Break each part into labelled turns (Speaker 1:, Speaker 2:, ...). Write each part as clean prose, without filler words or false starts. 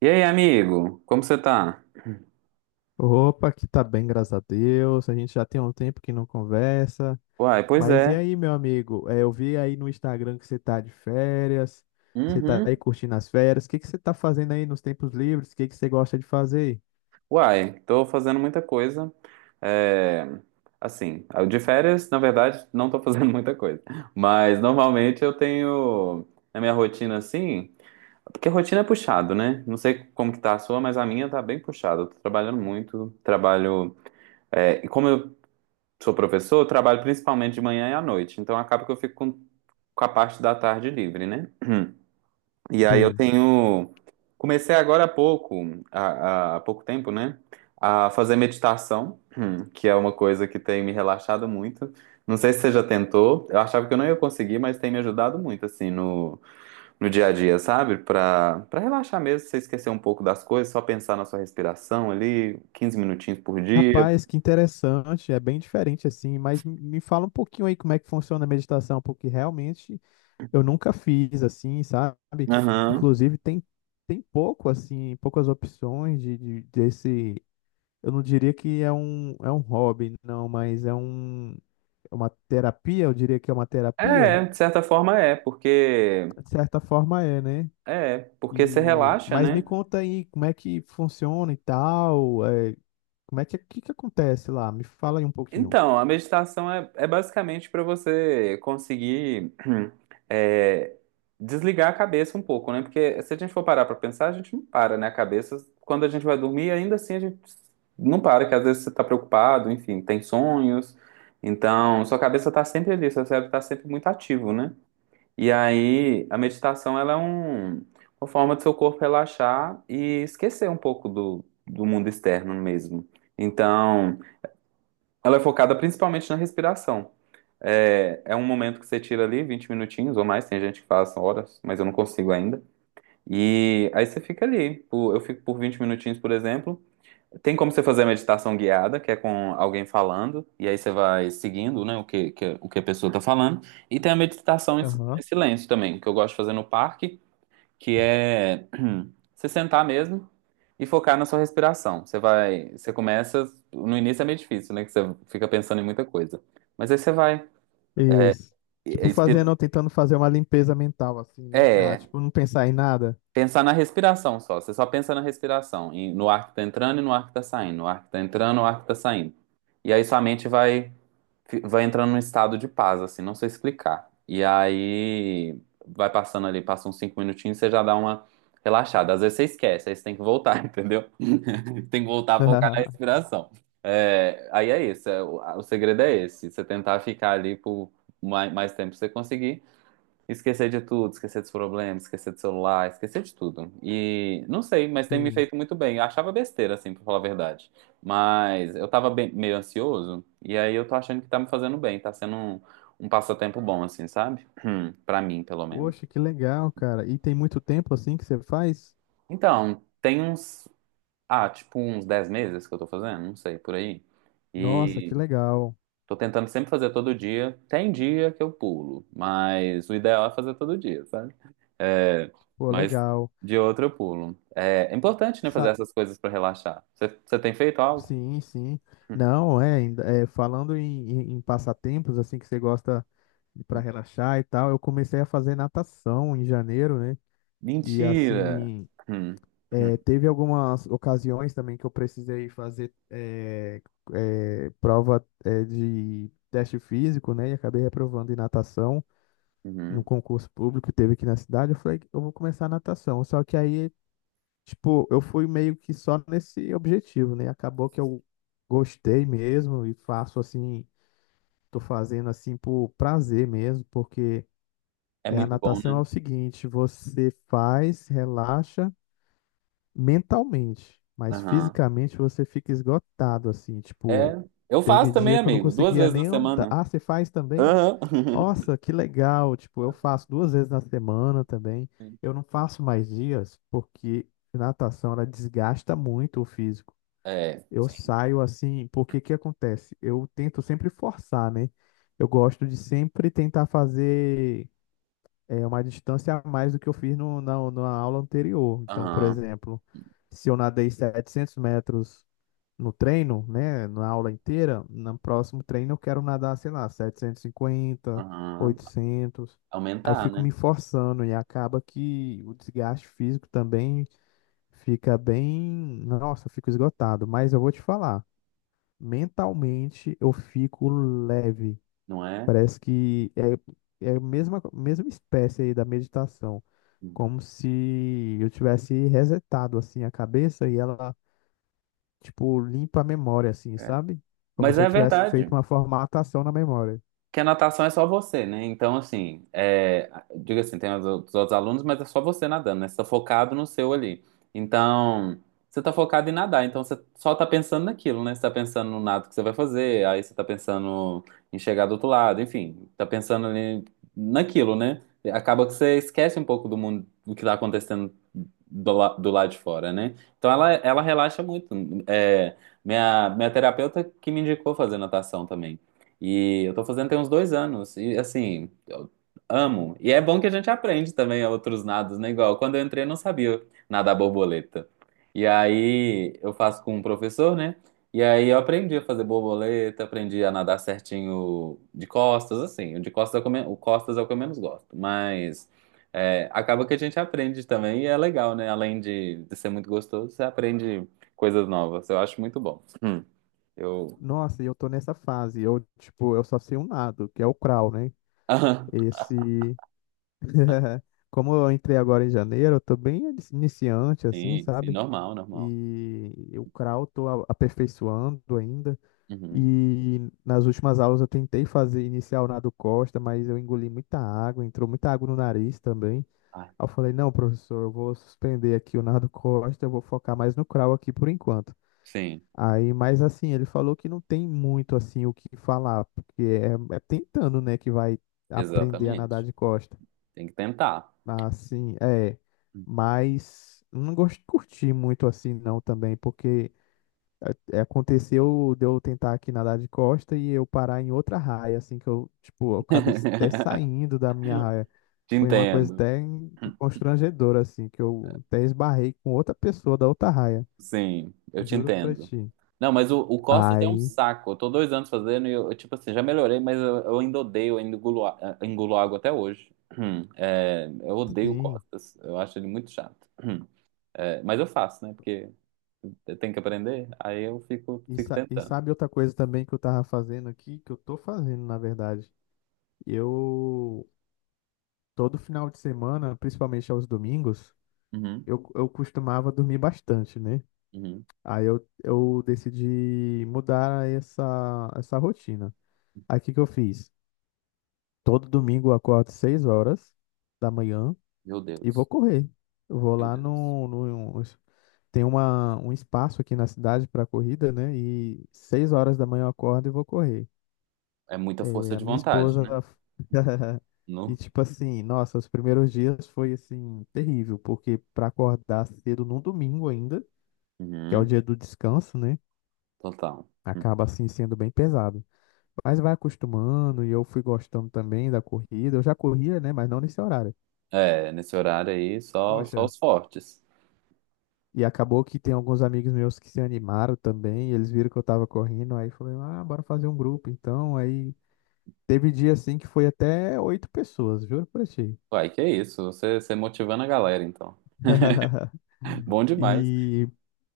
Speaker 1: E aí, amigo? Como você tá?
Speaker 2: Opa, que tá bem, graças a Deus. A gente já tem um tempo que não conversa.
Speaker 1: Uai, pois
Speaker 2: Mas e
Speaker 1: é.
Speaker 2: aí, meu amigo? Eu vi aí no Instagram que você tá de férias. Você tá aí
Speaker 1: Uhum.
Speaker 2: curtindo as férias. O que que você tá fazendo aí nos tempos livres? O que que você gosta de fazer?
Speaker 1: Uai, tô fazendo muita coisa. É, assim, de férias, na verdade, não tô fazendo muita coisa. Mas normalmente eu tenho na minha rotina assim, porque a rotina é puxado, né? Não sei como que tá a sua, mas a minha tá bem puxada. Eu tô trabalhando muito, trabalho. E como eu sou professor, eu trabalho principalmente de manhã e à noite. Então acaba que eu fico com a parte da tarde livre, né? E aí eu
Speaker 2: Sim.
Speaker 1: tenho. Comecei agora há pouco, há pouco tempo, né? A fazer meditação, que é uma coisa que tem me relaxado muito. Não sei se você já tentou. Eu achava que eu não ia conseguir, mas tem me ajudado muito, assim, no dia a dia, sabe? Pra relaxar mesmo, você esquecer um pouco das coisas, só pensar na sua respiração ali, 15 minutinhos por dia.
Speaker 2: Rapaz, que interessante. É bem diferente assim. Mas me fala um pouquinho aí como é que funciona a meditação, porque realmente eu nunca fiz assim, sabe?
Speaker 1: Aham.
Speaker 2: Inclusive tem pouco assim, poucas opções desse. Eu não diria que é um hobby, não, mas é uma terapia, eu diria que é uma terapia.
Speaker 1: É, de certa forma é, porque.
Speaker 2: De certa forma é, né?
Speaker 1: É, porque você
Speaker 2: E,
Speaker 1: relaxa,
Speaker 2: mas me
Speaker 1: né?
Speaker 2: conta aí como é que funciona e tal, como é que acontece lá? Me fala aí um pouquinho.
Speaker 1: Então, a meditação é basicamente para você conseguir é, desligar a cabeça um pouco, né? Porque se a gente for parar para pensar, a gente não para, né? A cabeça, quando a gente vai dormir, ainda assim a gente não para, que às vezes você está preocupado, enfim, tem sonhos. Então, sua cabeça está sempre ali, seu cérebro está sempre muito ativo, né? E aí, a meditação, ela é uma forma do seu corpo relaxar e esquecer um pouco do mundo externo mesmo. Então. Ela é focada principalmente na respiração. É um momento que você tira ali 20 minutinhos ou mais, tem gente que faz horas, mas eu não consigo ainda. E aí você fica ali. Eu fico por 20 minutinhos, por exemplo. Tem como você fazer a meditação guiada, que é com alguém falando, e aí você vai seguindo, né, o que a pessoa está falando. E tem a meditação em
Speaker 2: Aham.
Speaker 1: silêncio também, que eu gosto de fazer no parque, que é você sentar mesmo e focar na sua respiração. Você vai, você começa, no início é meio difícil, né, que você fica pensando em muita coisa. Mas aí você vai
Speaker 2: Isso.
Speaker 1: é,
Speaker 2: Tipo,
Speaker 1: expi-
Speaker 2: fazendo, tentando fazer uma limpeza mental, assim, né? Ah,
Speaker 1: é,
Speaker 2: tipo, não pensar em nada.
Speaker 1: pensar na respiração só. Você só pensa na respiração, no ar que tá entrando e no ar que tá saindo, no ar que tá entrando, no ar que tá saindo. E aí sua mente vai entrando num estado de paz, assim, não sei explicar. E aí vai passando ali, passa uns 5 minutinhos, você já dá uma relaxada. Às vezes você esquece, aí você tem que voltar, entendeu? Tem que voltar a focar na respiração. É, aí é isso, o segredo é esse, você tentar ficar ali por mais tempo que você conseguir. Esquecer de tudo, esquecer dos problemas, esquecer do celular, esquecer de tudo. E não sei, mas tem me
Speaker 2: Sim.
Speaker 1: feito muito bem. Eu achava besteira, assim, pra falar a verdade. Mas eu tava meio ansioso, e aí eu tô achando que tá me fazendo bem, tá sendo um passatempo bom, assim, sabe? Pra mim, pelo menos.
Speaker 2: Poxa, que legal, cara. E tem muito tempo assim que você faz?
Speaker 1: Então, tem ah, tipo uns 10 meses que eu tô fazendo, não sei, por aí.
Speaker 2: Nossa, que legal.
Speaker 1: Tô tentando sempre fazer todo dia. Tem dia que eu pulo, mas o ideal é fazer todo dia, sabe? É,
Speaker 2: Pô,
Speaker 1: mas
Speaker 2: legal.
Speaker 1: de outro eu pulo. É, é importante, né, fazer
Speaker 2: Sa-
Speaker 1: essas coisas pra relaxar. Você tem feito algo?
Speaker 2: Sim, sim. Não, ainda- é falando em passatempos, assim, que você gosta para relaxar e tal, eu comecei a fazer natação em janeiro, né? E
Speaker 1: Mentira!
Speaker 2: assim,
Speaker 1: Hum, hum,
Speaker 2: é, teve algumas ocasiões também que eu precisei fazer prova de teste físico, né? E acabei reprovando em natação no
Speaker 1: uhum.
Speaker 2: concurso público que teve aqui na cidade. Eu falei, eu vou começar a natação. Só que aí, tipo, eu fui meio que só nesse objetivo, né? Acabou que eu gostei mesmo e faço assim, tô fazendo assim por prazer mesmo, porque
Speaker 1: É
Speaker 2: a
Speaker 1: muito bom,
Speaker 2: natação é
Speaker 1: né?
Speaker 2: o seguinte, você faz, relaxa mentalmente, mas
Speaker 1: Aham.
Speaker 2: fisicamente você fica esgotado assim,
Speaker 1: É,
Speaker 2: tipo,
Speaker 1: eu
Speaker 2: teve
Speaker 1: faço também,
Speaker 2: dia que eu não
Speaker 1: amigo, duas
Speaker 2: conseguia
Speaker 1: vezes na
Speaker 2: nem andar.
Speaker 1: semana.
Speaker 2: Ah, você faz também?
Speaker 1: Aham.
Speaker 2: Nossa, que legal! Tipo, eu faço duas vezes na semana também. Eu não faço mais dias porque natação ela desgasta muito o físico.
Speaker 1: É,
Speaker 2: Eu
Speaker 1: sim.
Speaker 2: saio assim, porque que acontece? Eu tento sempre forçar, né? Eu gosto de sempre tentar fazer uma distância a mais do que eu fiz no, na, na aula anterior. Então, por
Speaker 1: Aham,
Speaker 2: exemplo, se eu nadei 700 metros no treino, né, na aula inteira, no próximo treino eu quero nadar, sei lá, 750,
Speaker 1: aham.
Speaker 2: 800. Aí eu
Speaker 1: Aumentar,
Speaker 2: fico
Speaker 1: né?
Speaker 2: me forçando e acaba que o desgaste físico também fica bem, nossa, eu fico esgotado, mas eu vou te falar, mentalmente eu fico leve.
Speaker 1: Não é?
Speaker 2: Parece que é a mesma espécie aí da meditação,
Speaker 1: Hum,
Speaker 2: como se eu tivesse resetado assim a cabeça e ela, tipo, limpa a memória, assim,
Speaker 1: é.
Speaker 2: sabe? Como
Speaker 1: Mas
Speaker 2: se eu
Speaker 1: é
Speaker 2: tivesse feito
Speaker 1: verdade
Speaker 2: uma formatação na memória.
Speaker 1: que a natação é só você, né? Então, assim, diga assim, tem os outros alunos, mas é só você nadando, né? Você tá focado no seu ali. Então, você tá focado em nadar, então você só tá pensando naquilo, né? Você tá pensando no nado que você vai fazer, aí você tá pensando em chegar do outro lado, enfim, tá pensando ali naquilo, né? Acaba que você esquece um pouco do mundo, do que tá acontecendo do lado de fora, né? Então ela relaxa muito. É, minha terapeuta que me indicou fazer natação também. E eu tô fazendo tem uns 2 anos. E assim, eu amo. E é bom que a gente aprende também outros nados, né? Igual quando eu entrei, eu não sabia nadar borboleta. E aí eu faço com um professor, né? E aí eu aprendi a fazer borboleta, aprendi a nadar certinho de costas, assim. O de costas é o que eu menos gosto. Mas acaba que a gente aprende também e é legal, né? Além de ser muito gostoso, você aprende coisas novas. Eu acho muito bom. Eu.
Speaker 2: Nossa, e eu tô nessa fase. Eu, tipo, eu só sei um lado, que é o crawl, né? Esse. Como eu entrei agora em janeiro, eu tô bem iniciante, assim,
Speaker 1: Sim, sim,
Speaker 2: sabe?
Speaker 1: normal, normal.
Speaker 2: E o crawl tô aperfeiçoando ainda.
Speaker 1: Uhum.
Speaker 2: E nas últimas aulas eu tentei fazer inicial nado Costa, mas eu engoli muita água, entrou muita água no nariz também.
Speaker 1: Ah,
Speaker 2: Aí eu falei, não, professor, eu vou suspender aqui o Nardo Costa, eu vou focar mais no crawl aqui por enquanto.
Speaker 1: sim,
Speaker 2: Aí, mas assim, ele falou que não tem muito assim o que falar, porque é tentando, né, que vai aprender a nadar
Speaker 1: exatamente.
Speaker 2: de costa.
Speaker 1: Tem que tentar.
Speaker 2: Assim, é, mas não gosto curti muito assim não também, porque aconteceu de eu tentar aqui nadar de costa e eu parar em outra raia, assim, que eu, tipo, eu acabei até saindo da minha raia.
Speaker 1: Te
Speaker 2: Foi uma coisa
Speaker 1: entendo.
Speaker 2: até constrangedora, assim, que eu até esbarrei com outra pessoa da outra raia.
Speaker 1: Sim, eu te
Speaker 2: Juro pra
Speaker 1: entendo.
Speaker 2: ti.
Speaker 1: Não, mas o Costas é um
Speaker 2: Aí,
Speaker 1: saco. Eu tô 2 anos fazendo e eu, tipo assim, já melhorei, mas eu ainda odeio, eu ainda engulo água até hoje. É, eu odeio o
Speaker 2: sim.
Speaker 1: Costas. Eu acho ele muito chato. Hum, É, mas eu faço, né? Porque eu tenho que aprender, aí eu fico,
Speaker 2: E,
Speaker 1: fico
Speaker 2: e
Speaker 1: tentando.
Speaker 2: sabe outra coisa também que eu tava fazendo aqui, que eu tô fazendo, na verdade. Eu, todo final de semana, principalmente aos domingos,
Speaker 1: Uhum,
Speaker 2: eu costumava dormir bastante, né?
Speaker 1: uhum.
Speaker 2: Aí eu decidi mudar essa rotina. Aí o que que eu fiz? Todo domingo eu acordo 6 horas da manhã
Speaker 1: Meu
Speaker 2: e vou
Speaker 1: Deus,
Speaker 2: correr. Eu vou
Speaker 1: meu
Speaker 2: lá
Speaker 1: Deus.
Speaker 2: tem um espaço aqui na cidade para corrida, né? E 6 horas da manhã eu acordo e vou correr.
Speaker 1: É muita força
Speaker 2: É, a
Speaker 1: de
Speaker 2: minha
Speaker 1: vontade,
Speaker 2: esposa
Speaker 1: né?
Speaker 2: e
Speaker 1: No?
Speaker 2: tipo assim, nossa, os primeiros dias foi assim terrível, porque para acordar cedo num domingo ainda, que é o
Speaker 1: Uhum,
Speaker 2: dia do descanso, né?
Speaker 1: total.
Speaker 2: Acaba assim sendo bem pesado. Mas vai acostumando e eu fui gostando também da corrida. Eu já corria, né? Mas não nesse horário.
Speaker 1: É, nesse horário aí, só
Speaker 2: Poxa,
Speaker 1: os fortes.
Speaker 2: e acabou que tem alguns amigos meus que se animaram também, eles viram que eu tava correndo, aí falei, ah, bora fazer um grupo. Então, aí teve dia assim que foi até 8 pessoas, juro pra ti.
Speaker 1: Uai, que isso, você motivando a galera, então. Bom demais.
Speaker 2: E,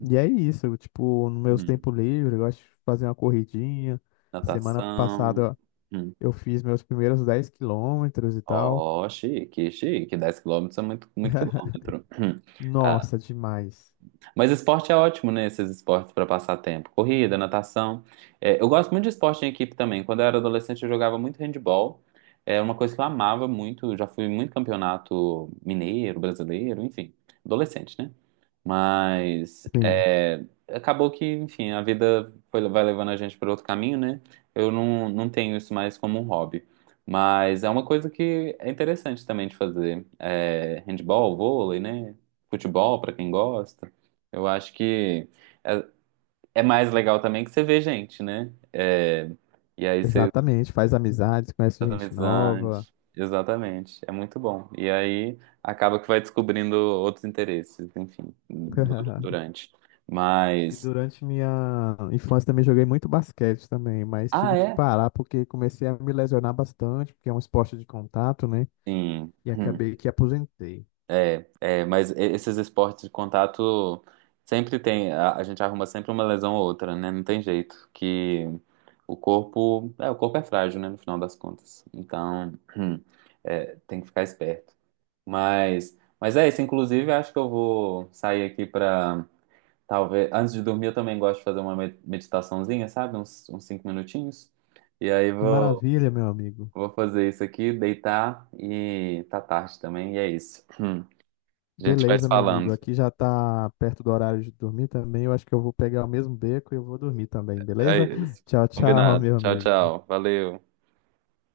Speaker 2: e é isso, tipo, no meus
Speaker 1: Uhum.
Speaker 2: tempo livre, eu gosto de fazer uma corridinha. Semana
Speaker 1: Natação.
Speaker 2: passada
Speaker 1: Uhum.
Speaker 2: eu fiz meus primeiros 10 quilômetros e tal.
Speaker 1: Ó, chique, chique. 10 quilômetros é muito, muito quilômetro.
Speaker 2: Nossa, demais.
Speaker 1: Mas esporte é ótimo, né? Esses esportes para passar tempo. Corrida, natação. É, eu gosto muito de esporte em equipe também. Quando eu era adolescente, eu jogava muito handball. É uma coisa que eu amava muito. Já fui muito campeonato mineiro, brasileiro, enfim. Adolescente, né? Mas
Speaker 2: Sim,
Speaker 1: é, acabou que, enfim, a vida vai levando a gente para outro caminho, né? Eu não tenho isso mais como um hobby. Mas é uma coisa que é interessante também de fazer. É, handball, vôlei, né? Futebol, para quem gosta. Eu acho que é, é mais legal também que você vê gente, né? É, e aí você
Speaker 2: exatamente, faz amizades, conhece
Speaker 1: faz
Speaker 2: gente nova.
Speaker 1: amizade. Exatamente. É muito bom. E aí acaba que vai descobrindo outros interesses, enfim, durante.
Speaker 2: E
Speaker 1: Mas.
Speaker 2: durante minha infância também joguei muito basquete também, mas
Speaker 1: Ah,
Speaker 2: tive que
Speaker 1: é?
Speaker 2: parar porque comecei a me lesionar bastante, porque é um esporte de contato, né?
Speaker 1: Sim.
Speaker 2: E
Speaker 1: Hum.
Speaker 2: acabei que aposentei.
Speaker 1: É, mas esses esportes de contato sempre tem, a gente arruma sempre uma lesão ou outra, né? Não tem jeito, que o corpo é frágil, né, no final das contas. Então, tem que ficar esperto. Mas é isso, inclusive, acho que eu vou sair aqui pra, talvez, antes de dormir eu também gosto de fazer uma meditaçãozinha, sabe? Uns 5 minutinhos. E aí
Speaker 2: Que
Speaker 1: vou,
Speaker 2: maravilha, meu amigo.
Speaker 1: vou fazer isso aqui, deitar e tá tarde também, e é isso. A gente vai se
Speaker 2: Beleza, meu amigo.
Speaker 1: falando.
Speaker 2: Aqui já tá perto do horário de dormir também. Eu acho que eu vou pegar o mesmo beco e eu vou dormir também,
Speaker 1: É
Speaker 2: beleza?
Speaker 1: isso.
Speaker 2: Tchau, tchau,
Speaker 1: Combinado.
Speaker 2: meu
Speaker 1: Tchau,
Speaker 2: amigo.
Speaker 1: tchau. Valeu.